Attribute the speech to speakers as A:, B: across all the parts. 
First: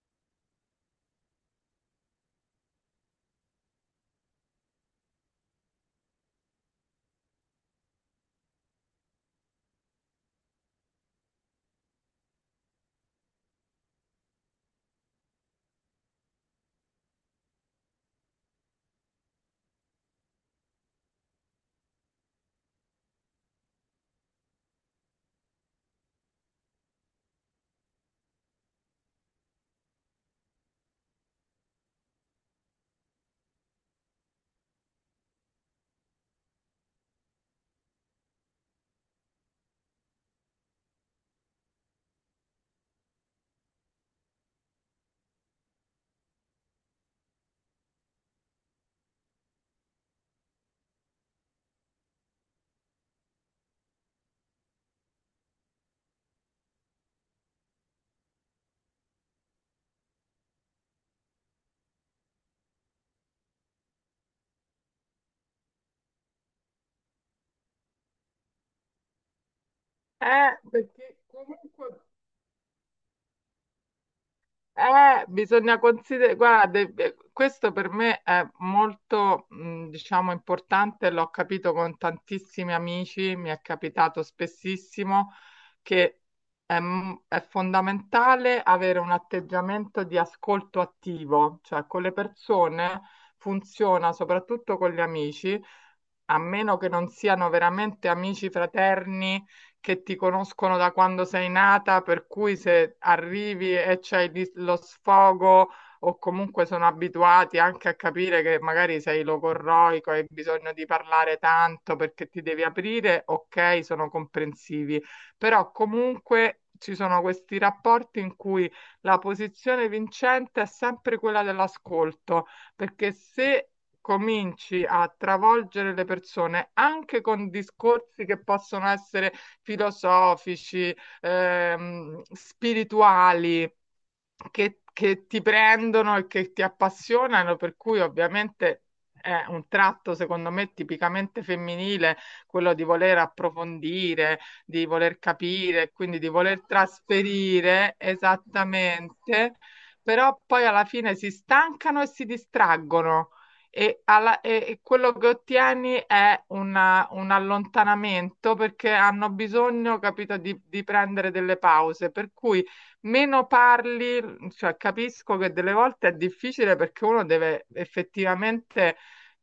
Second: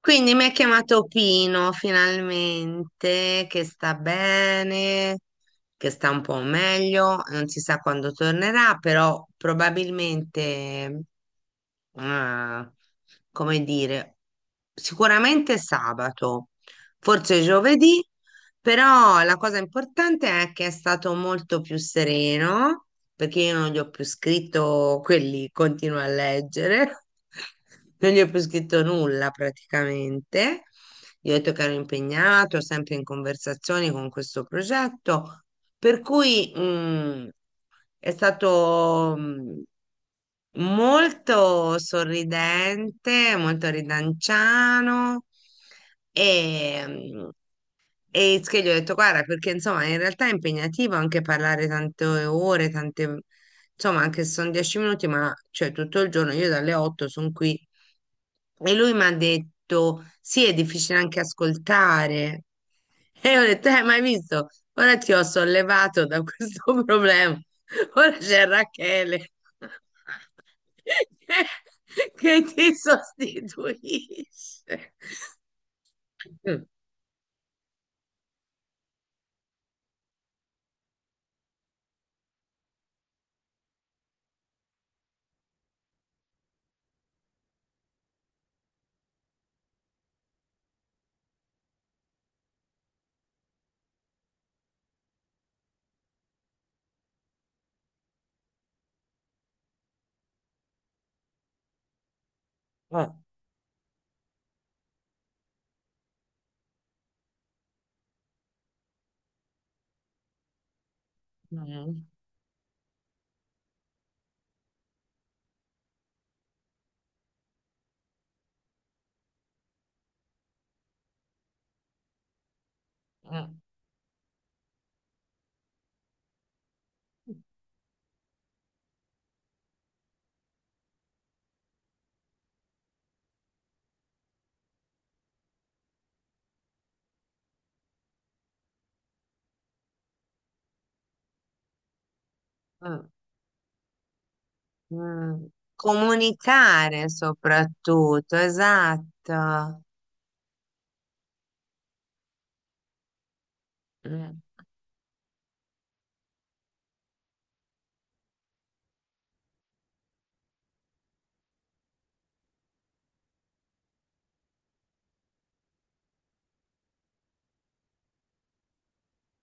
A: Quindi mi ha chiamato Pino finalmente, che sta bene, che sta un po' meglio, non si sa quando tornerà, però probabilmente, eh, come dire, sicuramente sabato, forse giovedì, però la cosa importante è che è stato molto più sereno perché io non gli ho più scritto quelli, continuo a leggere, non gli ho più scritto nulla praticamente. Gli ho detto che ero impegnato, sempre in conversazioni con questo progetto, per cui è stato molto sorridente, molto ridanciano e, mm, e che gli ho detto, guarda, perché insomma in realtà è impegnativo anche parlare tante ore, tante, insomma anche se sono 10 minuti, ma cioè tutto il giorno, io dalle 8 sono qui. E lui mi ha detto, sì, è difficile anche ascoltare. E io ho detto, ma hai visto? Ora ti ho sollevato da questo problema. Ora c'è Rachele
B: Perché comunque
A: che ti sostituisce.
B: bisogna considerare,
A: Mm.
B: guarda, questo per me è molto, diciamo, importante. L'ho capito con tantissimi amici, mi è capitato spessissimo che è fondamentale avere un atteggiamento di ascolto attivo, cioè con le persone funziona, soprattutto con gli amici, a meno che non siano veramente amici fraterni che ti conoscono da quando sei nata, per cui se
A: Ah.
B: arrivi e lo sfogo o comunque sono abituati anche a capire che magari sei logorroico e hai bisogno di parlare tanto
A: Mm,
B: perché ti devi aprire, ok, sono comprensivi, però comunque ci sono questi rapporti in cui la posizione vincente è sempre quella dell'ascolto, perché
A: mm,
B: se cominci a travolgere le persone anche con discorsi che possono essere filosofici, spirituali, che ti prendono e che ti appassionano, per cui ovviamente è un tratto, secondo me, tipicamente femminile, quello di
A: mm,
B: voler approfondire, di voler
A: mm.
B: capire, quindi di voler
A: Comunicare
B: trasferire
A: soprattutto,
B: esattamente,
A: esatto.
B: però poi alla fine si stancano e si distraggono. E,
A: Mm,
B: alla- e- e quello che ottieni è un allontanamento perché hanno bisogno, capito, di prendere delle pause. Per cui meno parli, cioè capisco che delle volte è difficile perché uno deve effettivamente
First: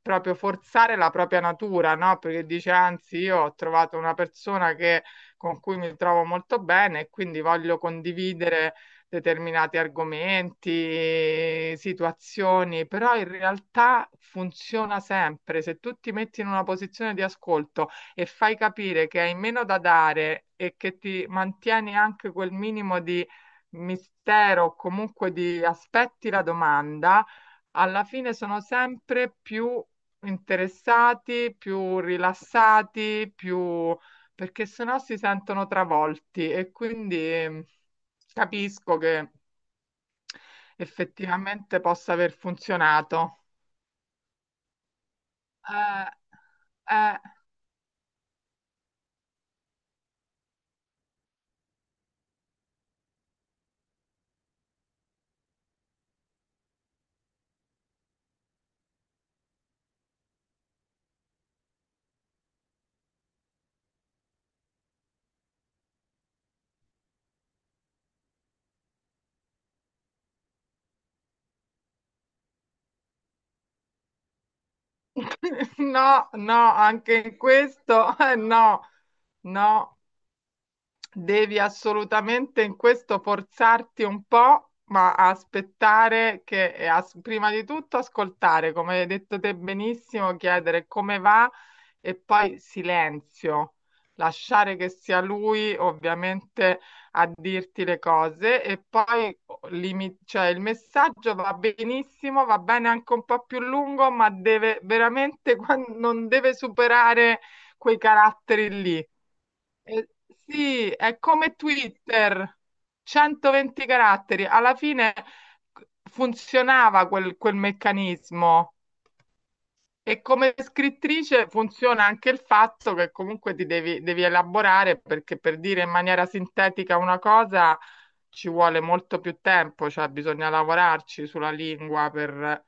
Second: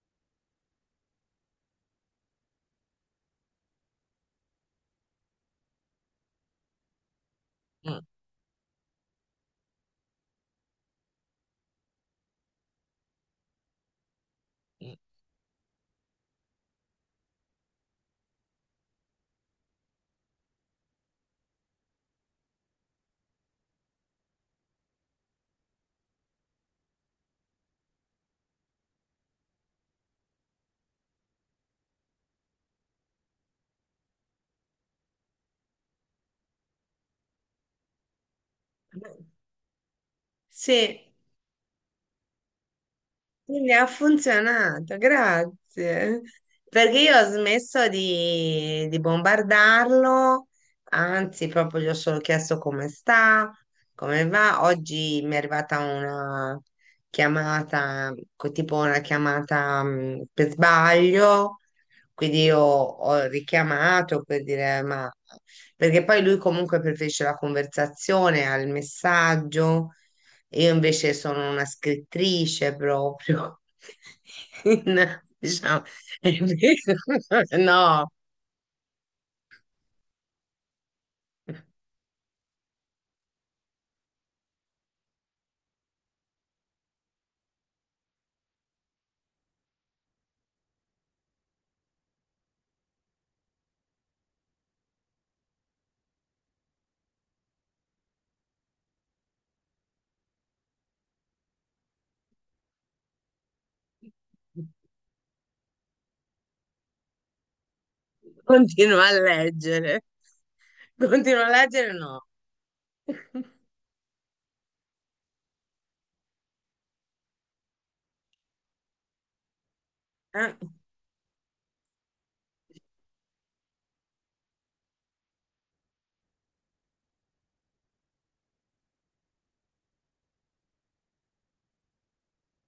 B: proprio forzare la propria natura, no? Perché dice, anzi, io ho trovato con cui mi trovo molto bene e quindi voglio
A: mm,
B: condividere determinati argomenti, situazioni, però in realtà
A: mm.
B: funziona sempre. Se tu ti metti in una posizione di ascolto e fai capire che hai meno da dare e che ti mantieni anche quel minimo di mistero o comunque di aspetti la domanda, alla fine sono sempre più interessati, più rilassati, più... perché sennò si sentono travolti e quindi capisco che
A: Sì,
B: effettivamente possa aver funzionato.
A: quindi ha funzionato,
B: Eh,
A: grazie. Perché io
B: eh,
A: ho smesso di bombardarlo, anzi, proprio gli ho solo chiesto come sta, come va. Oggi mi è arrivata una chiamata, tipo una chiamata per sbaglio, quindi io ho richiamato per dire, ma perché poi lui comunque preferisce la conversazione al messaggio. Io invece sono una scrittrice proprio. Diciamo,
B: No, no, anche in
A: no,
B: questo, no, no. Devi assolutamente in questo forzarti un po', ma aspettare prima di tutto ascoltare, come hai detto te benissimo, chiedere come va e poi silenzio, lasciare che sia lui ovviamente a dirti le cose e poi oh, cioè, il messaggio va benissimo, va bene anche un po' più lungo, ma deve veramente, non deve superare quei caratteri
A: continuo
B: lì.
A: a leggere.
B: Eh, sì, è
A: Continuo a
B: come
A: leggere, no.
B: Twitter, 120 caratteri. Alla fine funzionava quel meccanismo e
A: Eh,
B: come scrittrice funziona anche il fatto che comunque devi elaborare perché per dire in maniera sintetica una cosa ci vuole molto più tempo, cioè bisogna lavorarci sulla lingua per,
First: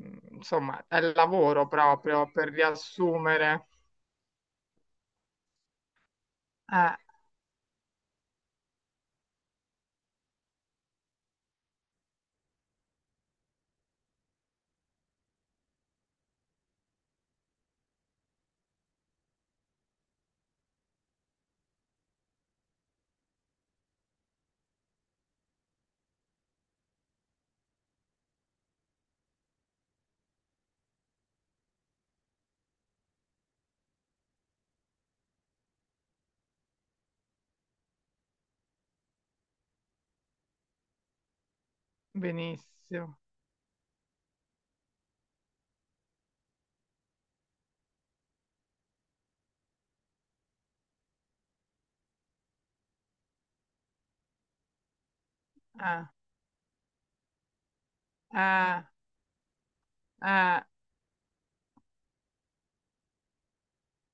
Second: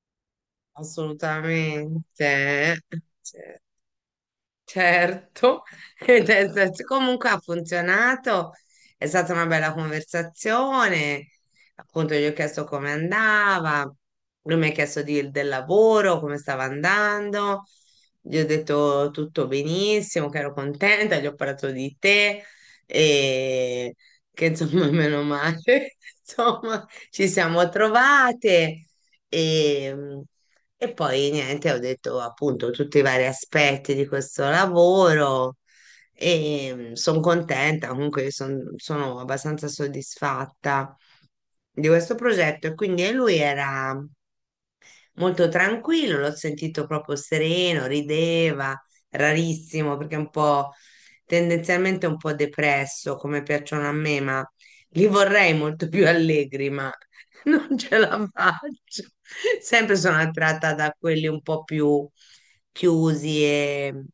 B: insomma, è il lavoro
A: assolutamente.
B: proprio per
A: Cioè,
B: riassumere.
A: certo,
B: Eh,
A: comunque ha funzionato, è stata una bella conversazione, appunto gli ho chiesto come andava, lui mi ha chiesto del lavoro, come stava andando, gli ho detto tutto benissimo, che ero contenta, gli ho parlato di te e che insomma meno male, insomma ci siamo trovate e... E poi niente, ho detto appunto tutti i vari aspetti di questo lavoro e sono contenta, comunque sono abbastanza soddisfatta di questo progetto. E quindi
B: benissimo.
A: lui era molto tranquillo, l'ho sentito proprio sereno, rideva, rarissimo perché è un po' tendenzialmente un po' depresso come piacciono a me, ma li vorrei molto
B: Eh,
A: più allegri, ma non ce la
B: eh,
A: faccio. Sempre sono
B: eh. eh.
A: attratta da quelli un po' più chiusi e,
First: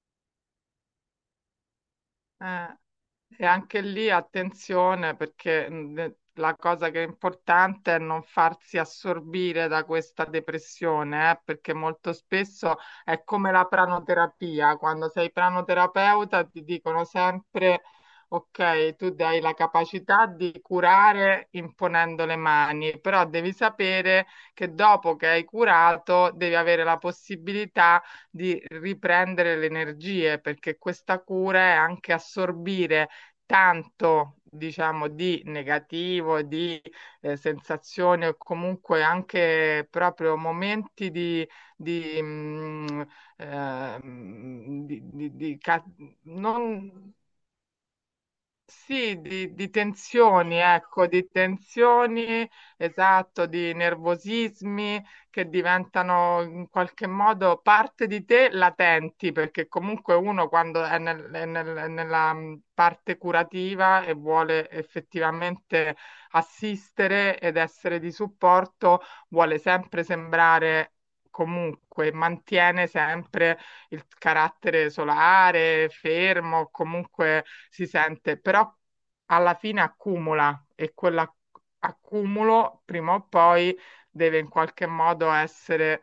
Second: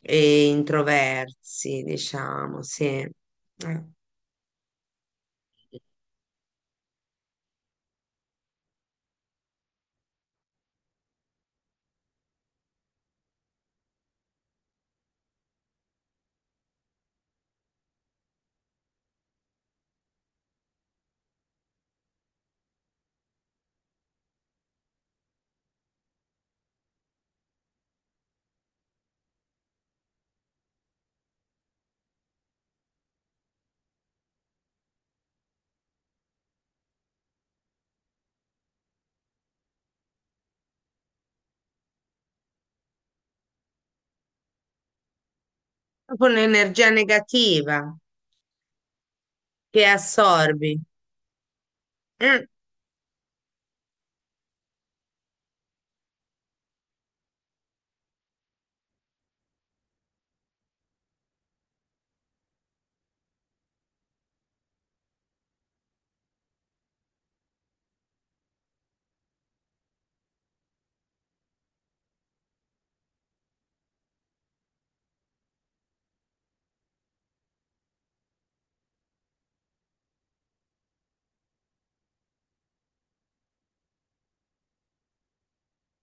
A: e introversi, diciamo,
B: Eh,
A: sì.
B: e anche lì attenzione perché la cosa che è importante è non farsi assorbire da questa depressione, perché molto spesso è come la pranoterapia. Quando sei pranoterapeuta ti dicono sempre, ok, tu hai la capacità di curare imponendo le mani, però devi sapere che dopo che hai curato devi avere la possibilità di riprendere le energie, perché questa cura è anche assorbire tanto, diciamo, di negativo, di sensazioni o comunque anche proprio momenti di, mm, eh, di ca-
A: Proprio un'energia
B: non,
A: negativa
B: sì, di
A: che
B: tensioni,
A: assorbi.
B: ecco, di
A: Mm.
B: tensioni, esatto, di nervosismi che diventano in qualche modo parte di te latenti, perché comunque uno quando è nella parte curativa e vuole effettivamente assistere ed essere di supporto, vuole sempre sembrare comunque, mantiene sempre il carattere solare, fermo, comunque si sente, però alla fine accumula e quell'accumulo prima o poi deve in qualche modo essere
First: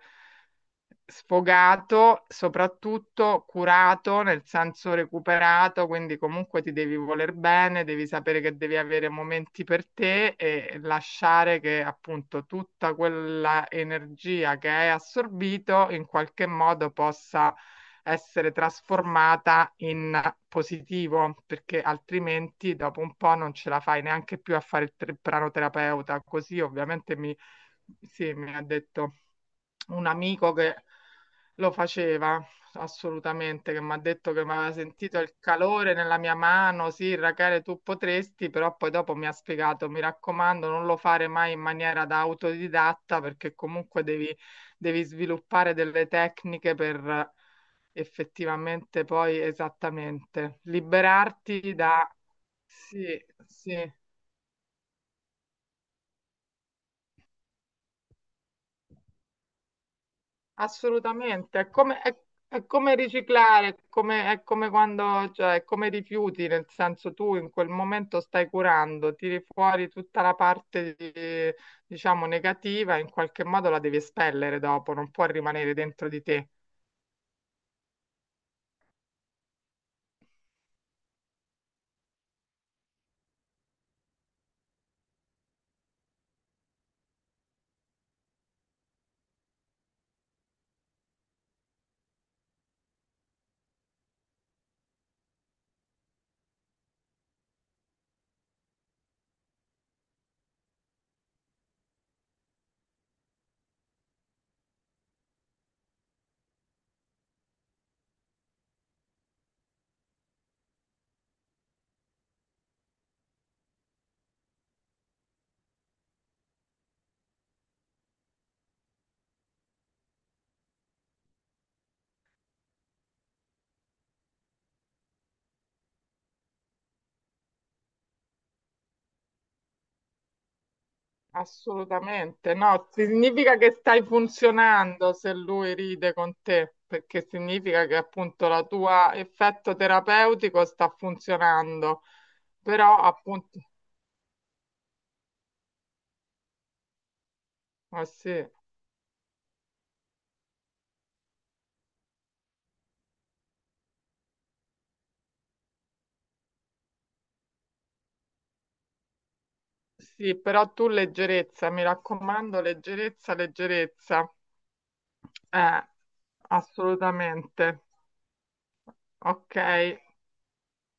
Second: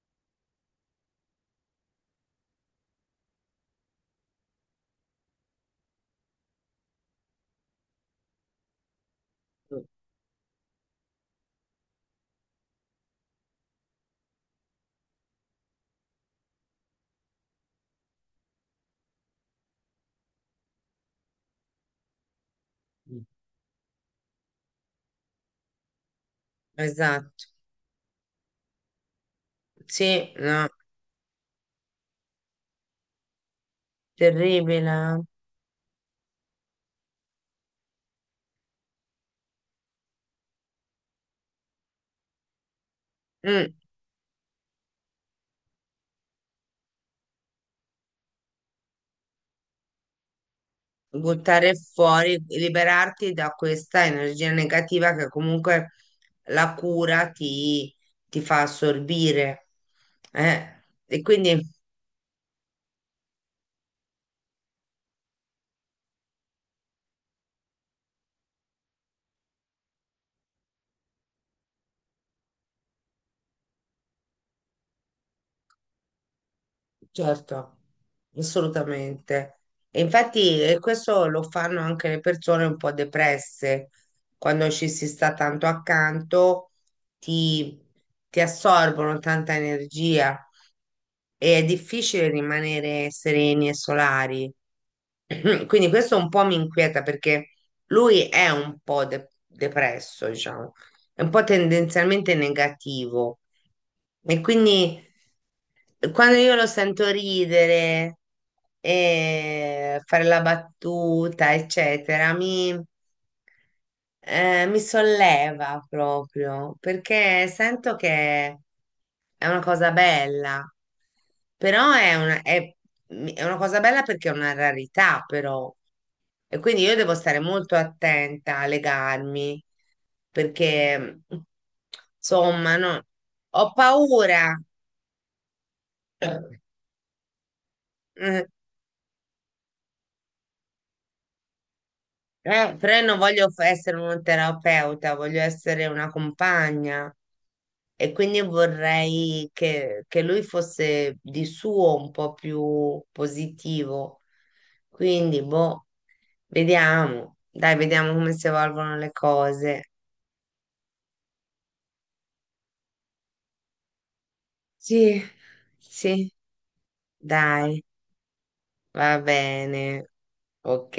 B: sfogato, soprattutto curato, nel senso recuperato, quindi comunque ti devi voler bene, devi sapere che devi avere momenti per te e lasciare che appunto tutta quella energia che hai assorbito in qualche modo possa essere trasformata in positivo, perché altrimenti dopo un po' non ce la fai neanche più a fare il pranoterapeuta. Così ovviamente mi
A: Esatto.
B: sì, mi ha detto un
A: Sì,
B: amico
A: no,
B: che lo faceva assolutamente, che mi ha detto che mi aveva sentito
A: terribile.
B: il calore nella mia mano, sì, Rachele, tu potresti, però poi dopo mi ha spiegato, mi raccomando, non lo fare mai in maniera da autodidatta perché
A: Mm,
B: comunque devi, devi sviluppare delle tecniche per effettivamente poi esattamente
A: buttare
B: liberarti da...
A: fuori,
B: Sì,
A: liberarti da
B: sì,
A: questa energia negativa che comunque la cura ti fa assorbire. E quindi
B: assolutamente, è come riciclare, è come quando, cioè, è come rifiuti, nel senso tu in quel momento stai curando, tiri fuori tutta la parte, diciamo, negativa, in qualche modo la devi espellere dopo, non può rimanere dentro di te.
A: certo, assolutamente. E infatti questo lo fanno anche le persone un po' depresse, quando ci si sta tanto accanto, ti, ti assorbono tanta energia e è difficile rimanere sereni e solari. Quindi questo un po' mi inquieta perché lui è un po' depresso, diciamo, è un po' tendenzialmente negativo. E quindi quando io lo sento ridere e fare la battuta, eccetera, mi solleva proprio perché sento che è una cosa bella, però è una cosa bella perché è una rarità, però. E quindi io devo stare molto attenta a legarmi perché,
B: Assolutamente,
A: insomma,
B: no,
A: no,
B: significa
A: ho
B: che stai
A: paura.
B: funzionando se lui ride con te, perché significa che
A: Eh,
B: appunto la tua effetto terapeutico sta funzionando,
A: Però
B: però
A: io non voglio
B: appunto,
A: essere un terapeuta, voglio essere una compagna
B: eh
A: e quindi
B: sì.
A: vorrei che lui fosse di suo un po' più positivo. Quindi, boh, vediamo. Dai, vediamo come si evolvono le cose.
B: Sì, però tu leggerezza, mi raccomando, leggerezza, leggerezza.
A: Sì,
B: Eh,
A: sì,
B: assolutamente.
A: dai, va
B: Ok.
A: bene. Ok.